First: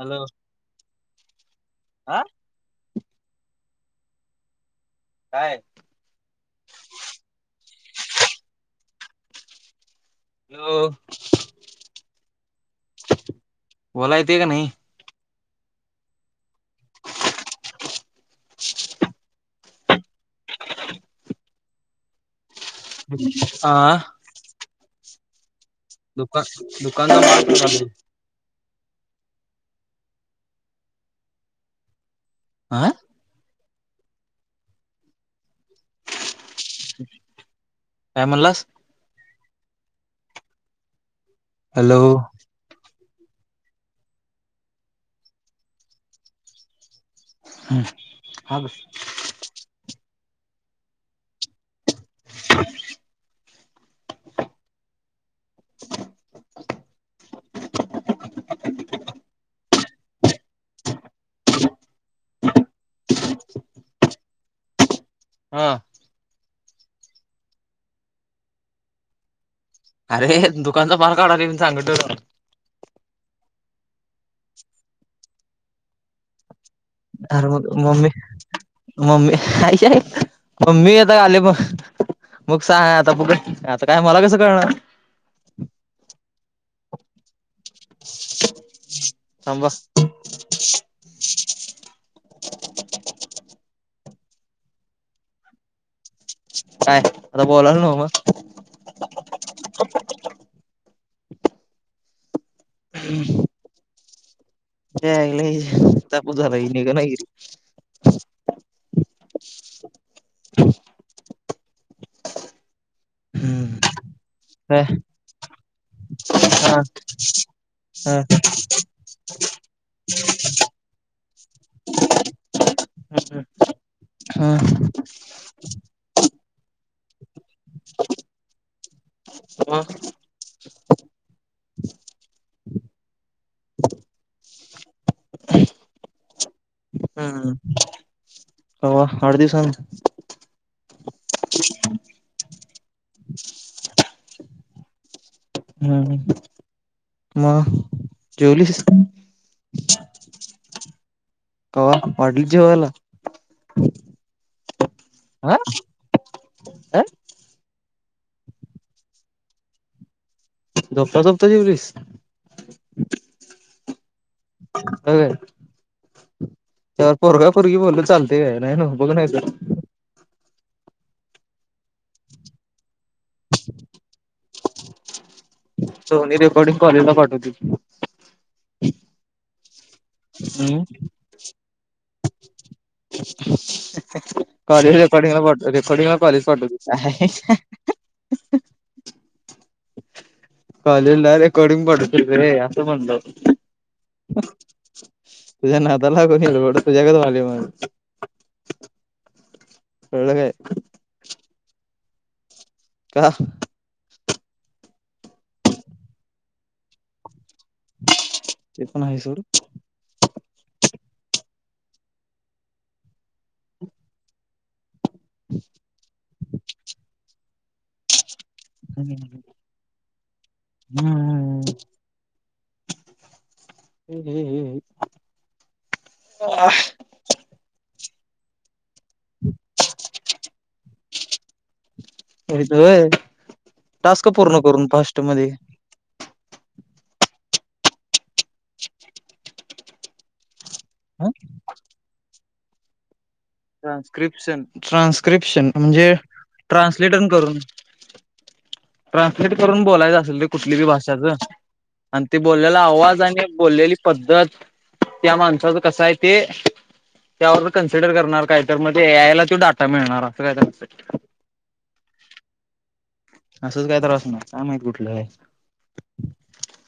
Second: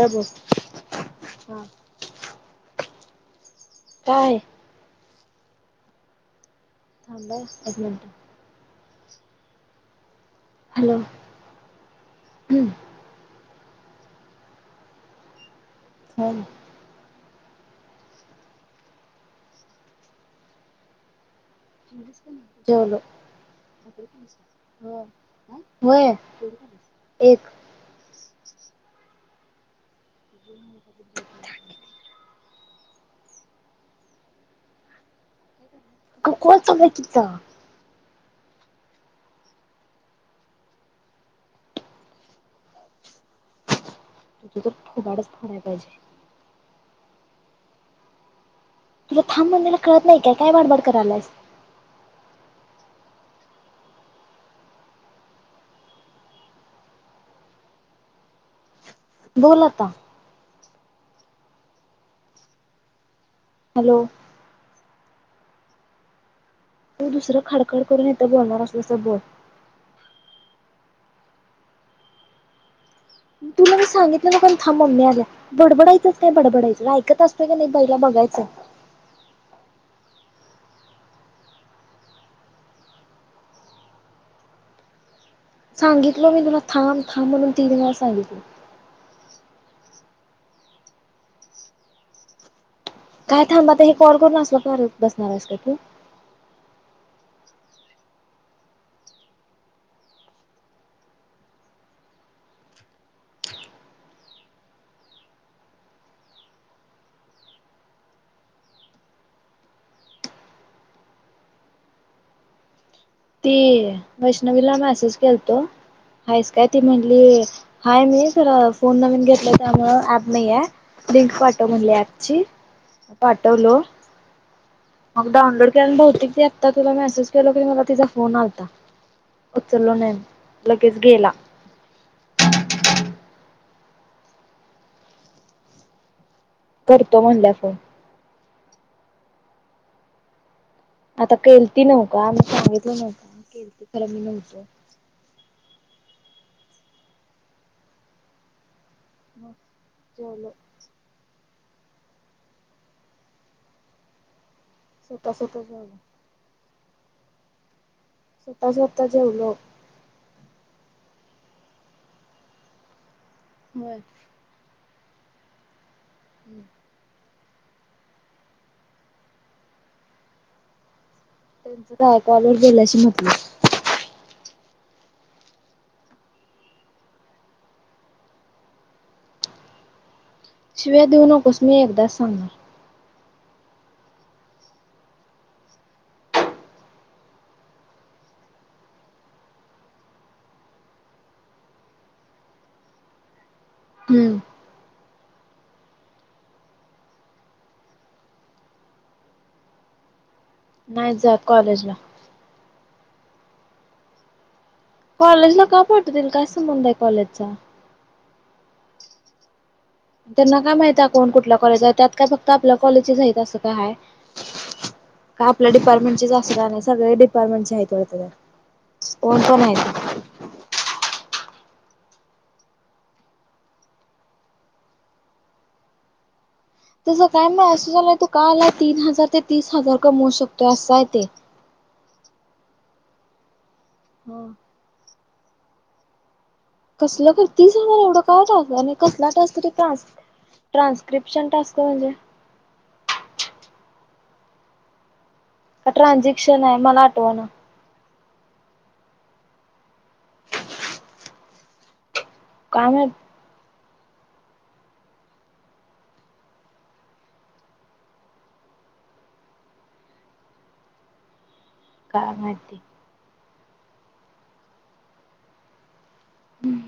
Hello हा काय? काय? थांब एक मिनट हॅलो, हो बोलाय येतय काय न्हई? [unintelligible] जेवलीस [unintelligible] जेवलो, हा भाकरी खाल्लीस काय? होय, आ दुका दुकानदा [unintelligible] [unintelligible] आय [unintelligible] काय म्हणलास? हॅलो. तुझ तर थोबाडच फोडाय पाहिजे. हम् हा [unintelligible] तुला थांब म्हणलेलं कळत नाई काय, काय बाडबाड करायलायस [unintelligible] बोल आता हॅलो. हा. तो दुसरं खडखड करून येेत बोलणार असल्या असं बोल [inaudible] तुला मी सांगितलं मग थाबं मम्मी आल्या बडबडायच नाही बडबडाच अर म मम्मी मम्मी आईय [inaudible] मग सांग आता ब आता काय मला कसं कळणार थांबा [inaudible] काय थांबत हे कॉल करून असव बसणार असत तू काय आता बोलाल नव्ह मग हम्म. [inaudible] [unintelligible] ती वैष्णवीला काय मेसेज केलतो हायस काय ती हा म्हटली हाय हा मी जरा फोन नवीन घेतला त्यामुळ ऍप नाही आहे लिंक पाठव म्हणली ऍपची पाठवलो हा मगं डाउनलोड केल्या बहुतेक ती आता तुला मेसेज केल की मला तिचा फोन आता उचललो मग नाही लगेच गेला करतो म्हणल्या फोन अ आठ दिवसान आता केलती नव्हका आम्ही सांगितलं नव्हत केलती खर मी नव्हतो हम्म मगं, जेवलीस? हो जेवलो [inaudible] [unintelligible] काय? स्वतः जेवता जेवलो दपता तप्ता जवलीस होय होय हम्म त्यावर पोरगा पोरगी बोलल चालते का नाही ना बघूच [unintelligible] सोनी रेकॉर्डिंग कॉलेजला पाठवत्या की शिव्या देऊ नकोस मी एकदा सांगणार [inaudible] [unintelligible] कॉलेजला रेकॉर्डिंग पाठवतो रे असं म्हणलो. हम्म. तुझ्या नादाला लागून तुझ्या गत व्हायला माझं. कळलं कायं. नाही जात कॉलेजला. का? कॉलेजला का पाठवतील काय संबंध आहे कॉलेजचा. तेे पण आहे सोड. त्यांना काय माहित आहे कोण कुठल्या कॉलेज आहे त्यात काय फक्त आपल्या कॉलेजच आहेत असं काय आहे. काय आपल्या डिपार्टमेंटच असं नाही सगळे डिपार्टमेंटचे आहेत बघ त्याज्यात. [unintelligible] [unintelligible] तुझ काय मेसेज आलंय तु का आलायं. तीन हजार ते तीस हजार कमवू शकतोय असायं ते. होय टास्क हा पूर्ण करून फास्ट मध्ये. कसलं खर तीस हजार एवढं काय टास्क आणि कसला टास्क ते टास्क. ट्रान्स्क्रिप्शन टास्क म्हणजे? ट्रान्स्क्रिप्शन, ट्रान्स्क्रिप्शन का म्हणजे ट्रान्झॅक्शन आहे मला ट्रान्सलेटन आठवना. करून. ट्रान्सलेट करून बोलायचं असेल ते कुठली बी भाषाचं. आणि ती बोललेला काय माहित आवाज आणि बोललेली. पद्धत त्या माणसाचं कसं आहे, ते त्यावर कन्सिडर करणारं. काहीतर मध्ये ए आय ला तो डाटा मिळणार असं काहीत- काय माहिती. असंच काय तरी असणार काय माहित कुठलं आहे. हम्म.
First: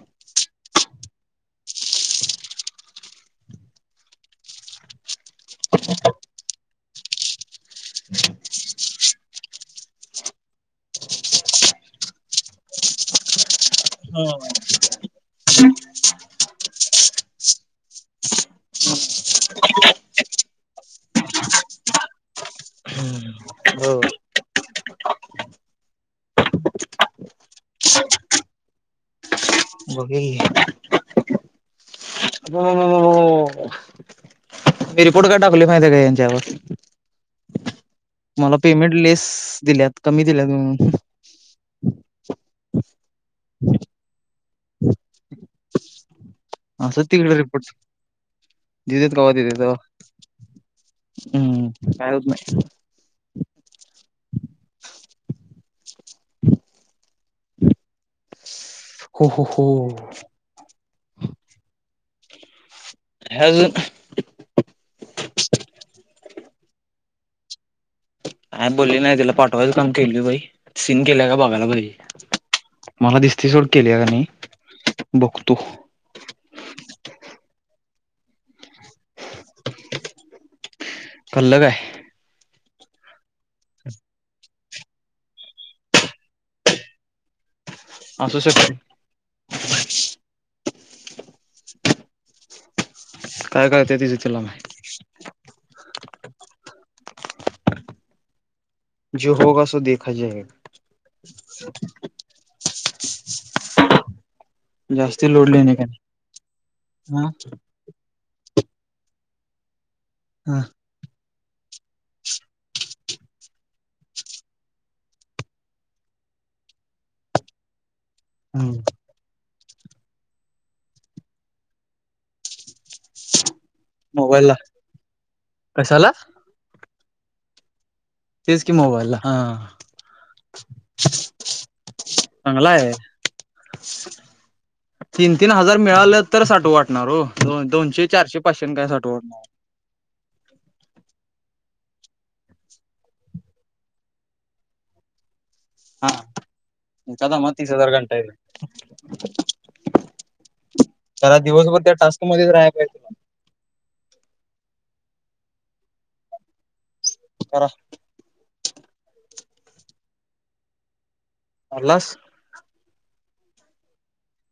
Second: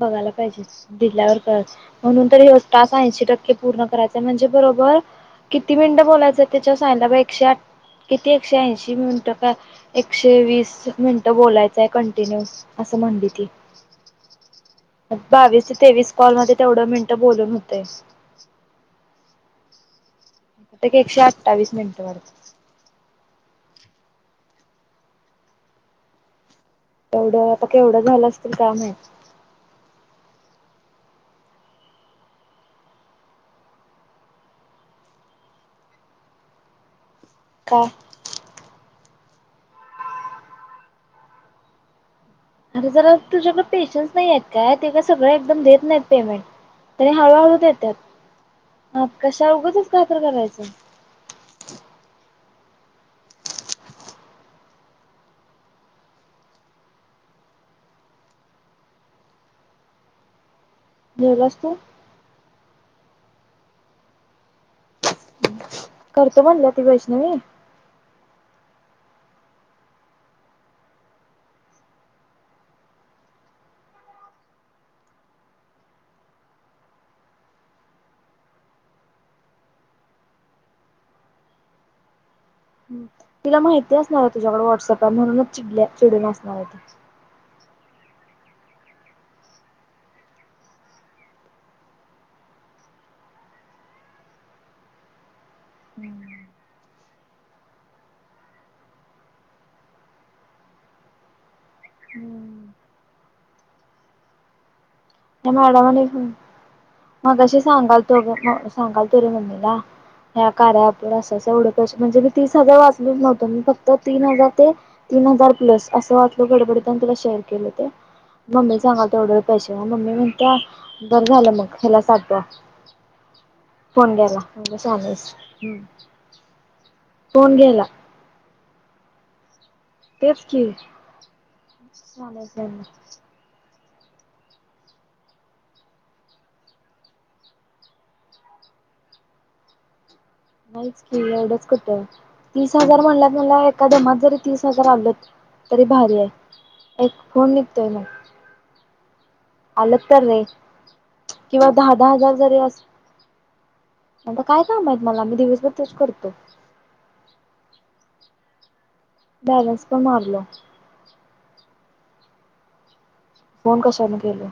बघायला पाहिजे दिल्यावर म्हणून तर हे टास्क ऐंशी टक्के पूर्ण करायचा म्हणजे. बरोबर किती मिनिटं बोलायचं त्याच्यावर सांगितल बघ एकशे आठ किती एकशे ऐंशी मिनिटं. का एकशे वीस मिनटं बोलायचं आहे, कंटिन्यू असं म्हणली ती. बावीस ते तेवीस कॉलमध्येध्ये तेवढं मिनटं, बोलून होते. [unintelligible] [inaudible] एकशे अठ्ठावीस मिनिटं वाटत. हो केवढं आता केवढं झालं, असतील कायं माहीत. बघूया की. म मी रिपोर्ट का टाकलो आहे, माहिती काय यांच्यावर. का? मला पेमेंट लेस दिल्यात कमी दिल्यात म्हणून. अरे जरा तुझ्याकडें पेशन्स नाही आहे. काय ते का सगळं एकदम देत नाहीत पेमेंट त्यां हळूहळू देतात. देऊ हा देत कवा कशा देतात तवा. उगचच काय तर करायचं [unintelligible] हो हो हो. जेवलास तू? नायं अजून. करतो म्हणल्या ती वैष्णवी कायं बोलली नाही तिला पाठवायला काम केलं बाई सीन केल्याय का बघायला पाहिजे. मला दिसती सोड केली आहे का बघतो. [unintelligible] कलं काय. तिला माहिती असणार आहे, तुझ्याकडन व्हॉट्सअप म्हणूनच चिडल्या चिडून असणारं आहे ती. असू शकते य, काय कळतंय तीच तिलाच माहिती, ती जो होगा तो देखा जायेगा, [unintelligible] जास्ती [unintelligible] लोड लेणे का नाही मगाशी सांगालतो ग, सांगलतो रे मम्मी ला या हा कार्य अँप वर असं, तेवढं पैसे म्हणजे मी तीस हजार वाचलोच नव्हतो फक्त तीन हजार ते तीन हजार पल्स, न गडबडता, आणि तुला शेअर केलं ते? हा मम्मी ला सांगलतो एवढे एवढे पैसे म मम्मी म्हणते मग ह्याला टाकूया, [unintelligible] मोबाईलला म्हणलं शनी, कशाला फोन घ्यायला. तेच की मोबाईलला? हा... आ तेच की. चांगला आहे [unintelligible] [unintelligible] तीन- तीन हजार मिळालं, तर साठवू वाटणार हो. दोनशे, चारशे पाचशे काय साठवू वाटणार. [inaudible] एवढेच कुठे तीस हजार म्हणलं म्हणल्यावर एका दमात जरी तीस हजार आलंत तरी हा भारी आहे. एक एका दमात फोन तीस निघतोय हजार म. घंटा येईल आलं का रे त्याला किंवा दिवसभर त्या दहा टास्क हजार मध्येच जरी काय राहाय पाहिजे तुला. काम आहेत, मला? मी दिवसभर तेच करतो. करा. बॅलेन्स पण मारलं. मारलास? फोन कशाने केले.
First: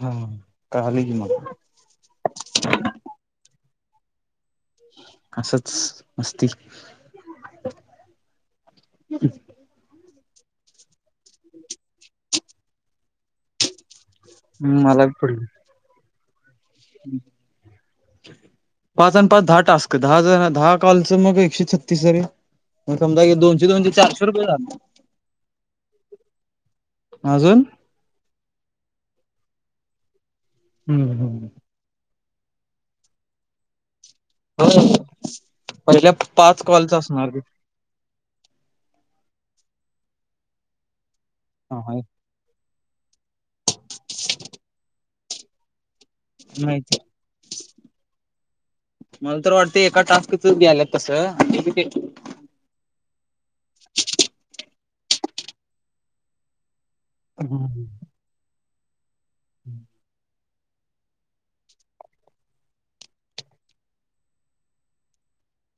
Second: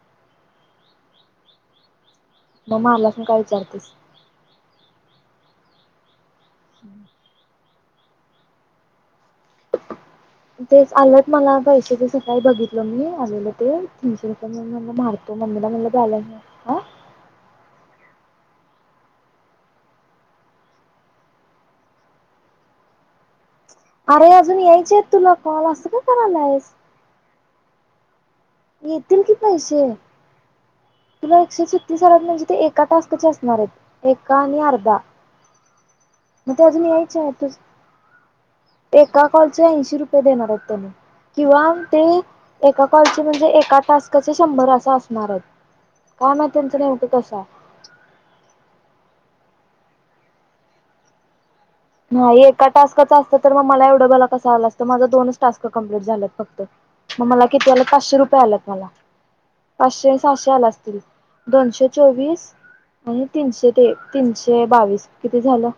हम्म, कळालं की मग. म मारलास म्हणून काय विचारतेस? असंच मस्ती. [inaudible] [inaudible] तेच. आलंत मला पैशे. ते सकाळी बघितलो मी आलेलं ते. [unintelligible] पण म्हणलं मारतो मम्मीला म्हणलं बॅलन्स हा हम्म. पाच अन पाच दहा टास्क दहा जन दहा कॉलच मग एकशे छत्तीस हे. समजा दोनशे- दोनशे हे चारशे अरे रुपये अजून झाले. यायचे आहेत तुला कॉल असं का करायलायस अजून? येतील कि पैशे. तुला एकशे छत्तीस आलात म्हणजे ते एका टास्कंचे असणार आहेत. एका आणि अर्धा पहिल्या मग पाच ती अजून कॉलच असणार यायचे ते तू एका कॉल च ऐंशी रुपये देणार आहे त्यांनी किंवा ते एका कॉलच म्हणजे एकाच टास्काचे शंभर असं असणार आहेत. काय माहित नेमकं माहिती त्यांचं कसा आहे. मला तर वाटते एकाच टास्कच द्यायला तसं नाही मग एका टास्कचं असतं तर मला कसं एवढंबाला आलं असतं. माझं दोनच टास्क कंप्लीट झालेत फक्त. मग मला किती आलं? पाचशे रुपये आलेत मला. पाचशे सहाशे झाल असतील, दोनशे चोवीस आणि तीनशे ते- तीनशे बावीस. किती झालं?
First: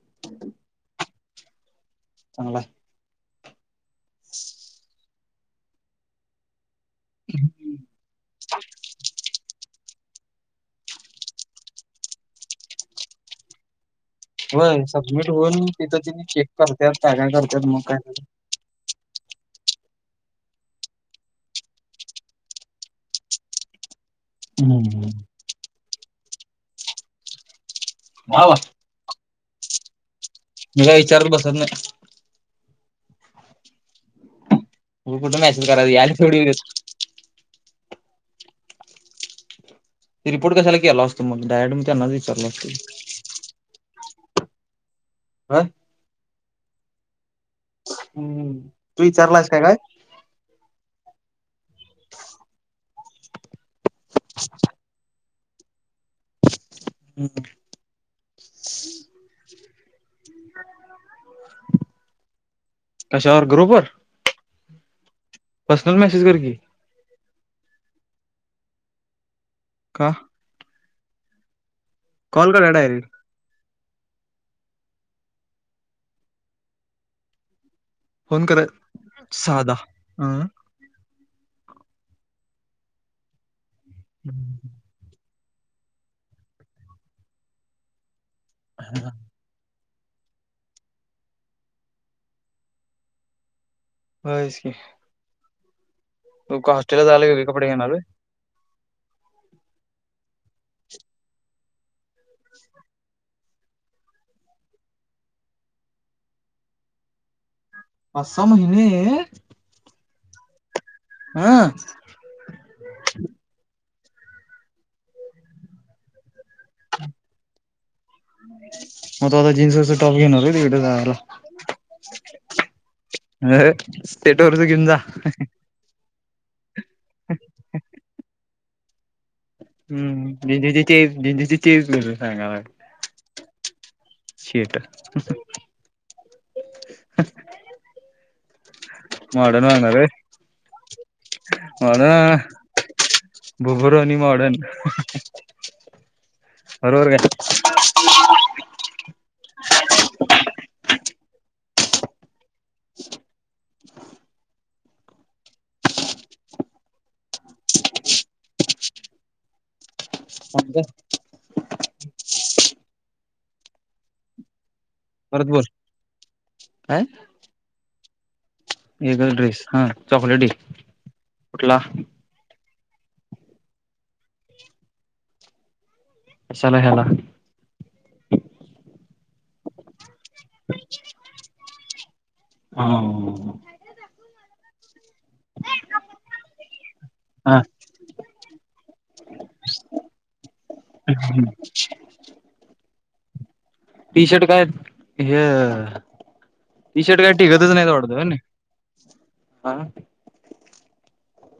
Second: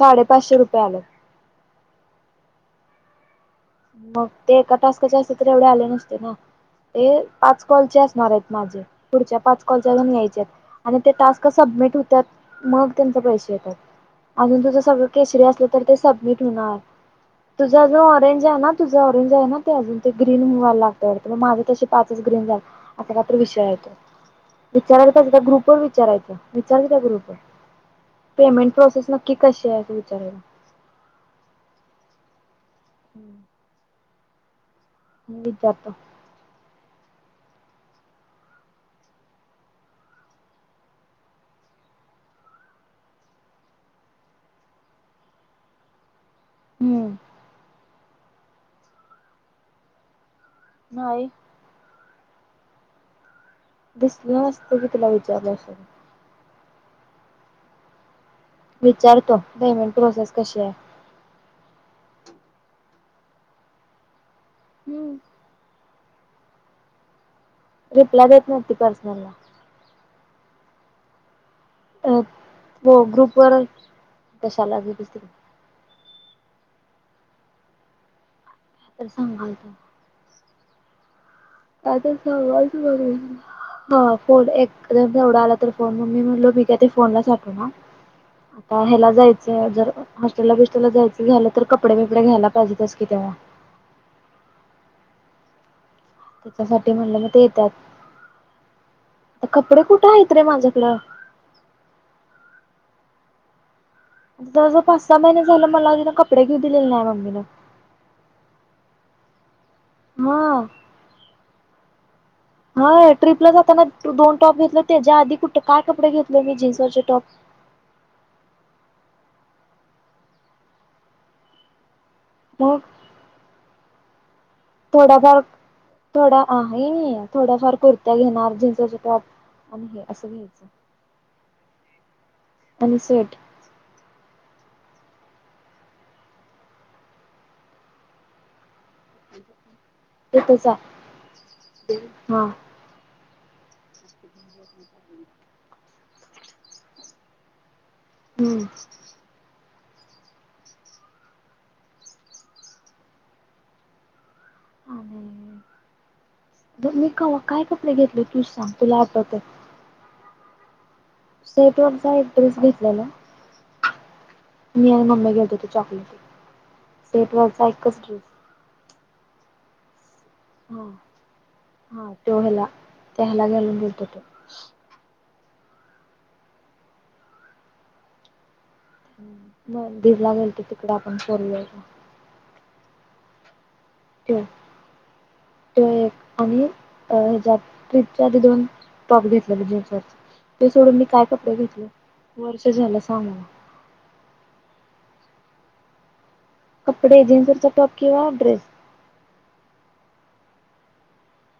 साडे पाचशे रुपये आलेत. चांगलंय. मग ते एका टास्कंचे असते, तर एवढे आले नसते ना. हे पाच कॉलचे असणार आहेत. माझे पुढच्या पाच कॉलचे अजून यायच्यात आणि ते टास्क सबमिट हुत्यात मग तेचं पैशे येत्यात. अजून तुज होय सगळं सबमिट केशरी होऊन असलं तर ते तिथं तिने सबमिट चेक हुणार, करत्यात काय काय करत्यात तुज मग आजुन काय ऑरेंज हाय ना तुज ऑरेंज हाय ना ते ग्रीन व्हायला लागतय माज तशे पाचच ग्रीन झाल असं काय तर विषय आहे तो. विचारायला पाहिजे त्या ग्रुपवर विचारायच विचार की त्या ग्रुपवर. हा वा पेमेंट प्रोसेस नक्की कशीय अस विचारायच. मी काय विचार बसत नाही. हम्म. मग कुठं मॅसेजकरायच याल्यात तेवड येउदेत. रिपोर्ट कशाला केलो असतो म डायरड म तेनाच विचारलो असतो की. हा हम्म. हम्म तू विचारलायस काय काय. नाही. दिसलं मस्त की तुला विचारलं असलं. हम्म विचारतो पेमेंट प्रोसेस कशी हाय. कशावर ग्रुपवर. हम्म पर्सनल मेसेज कर की. रिप्लाय देत नाइत ते पर्सनल ला. का? कॉल करा अप डायरेक्ट ग्रुप वर कशाला [unintelligible] फोन कराय तर सांगालतो सादा अं [unintelligible] हा फोन एकदम एवढा आला तर तर फोन मु म्हणल त्या फोन ला [unintelligible] ना आता हेला जायचं जर हॉस्टेलला बिस्टेलला जायचं झालं तर कपडे बिपडे घ्यायला पाहिजेतच की तेवा. होयच की. तू का तेच्यासाठी हॉस्टेलला म्हणलं जायला मग ते वेगळे कपडे येत्यात. घेणार होय? आ कपडे कुट हाइत रे माझ्याकडं. [inaudible] जवळ जवळ पाच सहा महिने झालं मला एकदा कपडे घेऊ दिलेल नाय मम्मीन पाच सहा महिने. मग ह्ं हय ट्रीपला जाताना दोन टॉप घेतलय तेज्या आदी कुट काय कपडे घेत म मी जीन्सवरचे टॉप जिन्स वरचे टाॅप घेणार वय तिकड घालायला. मग थोडाफार थोडा आहीय थोड्याफार कुर्त्या घेणार जिन्सवरचं टॉप. आणि हे असं हम्म घ्यायचं [unintelligible] चे [unintelligible] चेस घेउन जाणार. आणि स्वेट शेट मॉडन वागणार वय तेथच आहे मॉडन वागनार हा भुबरोनी मॉडन बरोबर काय. हम्म [inaudible] आणि बर मी कवा काय कपडे घेतलय तूच सांग तुला आठवतय. सांगु सेट वरचा एक ड्रेस घेतलेला. मी आणि मम्मी परत गेलतो बोल त्यो चॉकलेटी काय सेटवरचा एकच ड्रेस. एकच ड्रेस हा चॉकलेटी हा कुठला? त्याला गेलून बध तो. चले हला. मग दिला गेल ते तिकडे आपण सरूया. हां त तो एक आणि हा ट्रीपच्या आधी दोन टॉप घेतले होते जीन्स वर. ते सोडून मी काय कपडे घेतले वर्ष झालं सांग. टी शर्ट काय हे. टी शर्ट कपडे काही जीन्सवरचा टिकतच नाही टॉप वाटत किंवा ना ड्रेस हा.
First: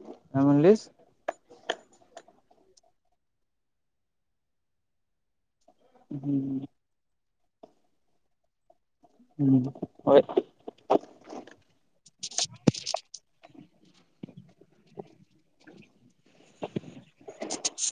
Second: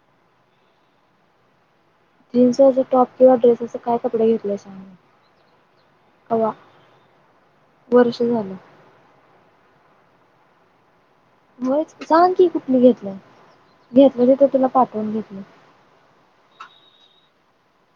काय म्हणलीस? जीन्स अस टॉप किंवा ड्रेस अस काय कपडे घेतलेय सांगून. हम्म वर्ष झालं. [unintelligible] होय सांग की कुठली घेतलंय. घेतलं तिथं तुला पाठवून घेतले. [unintelligible]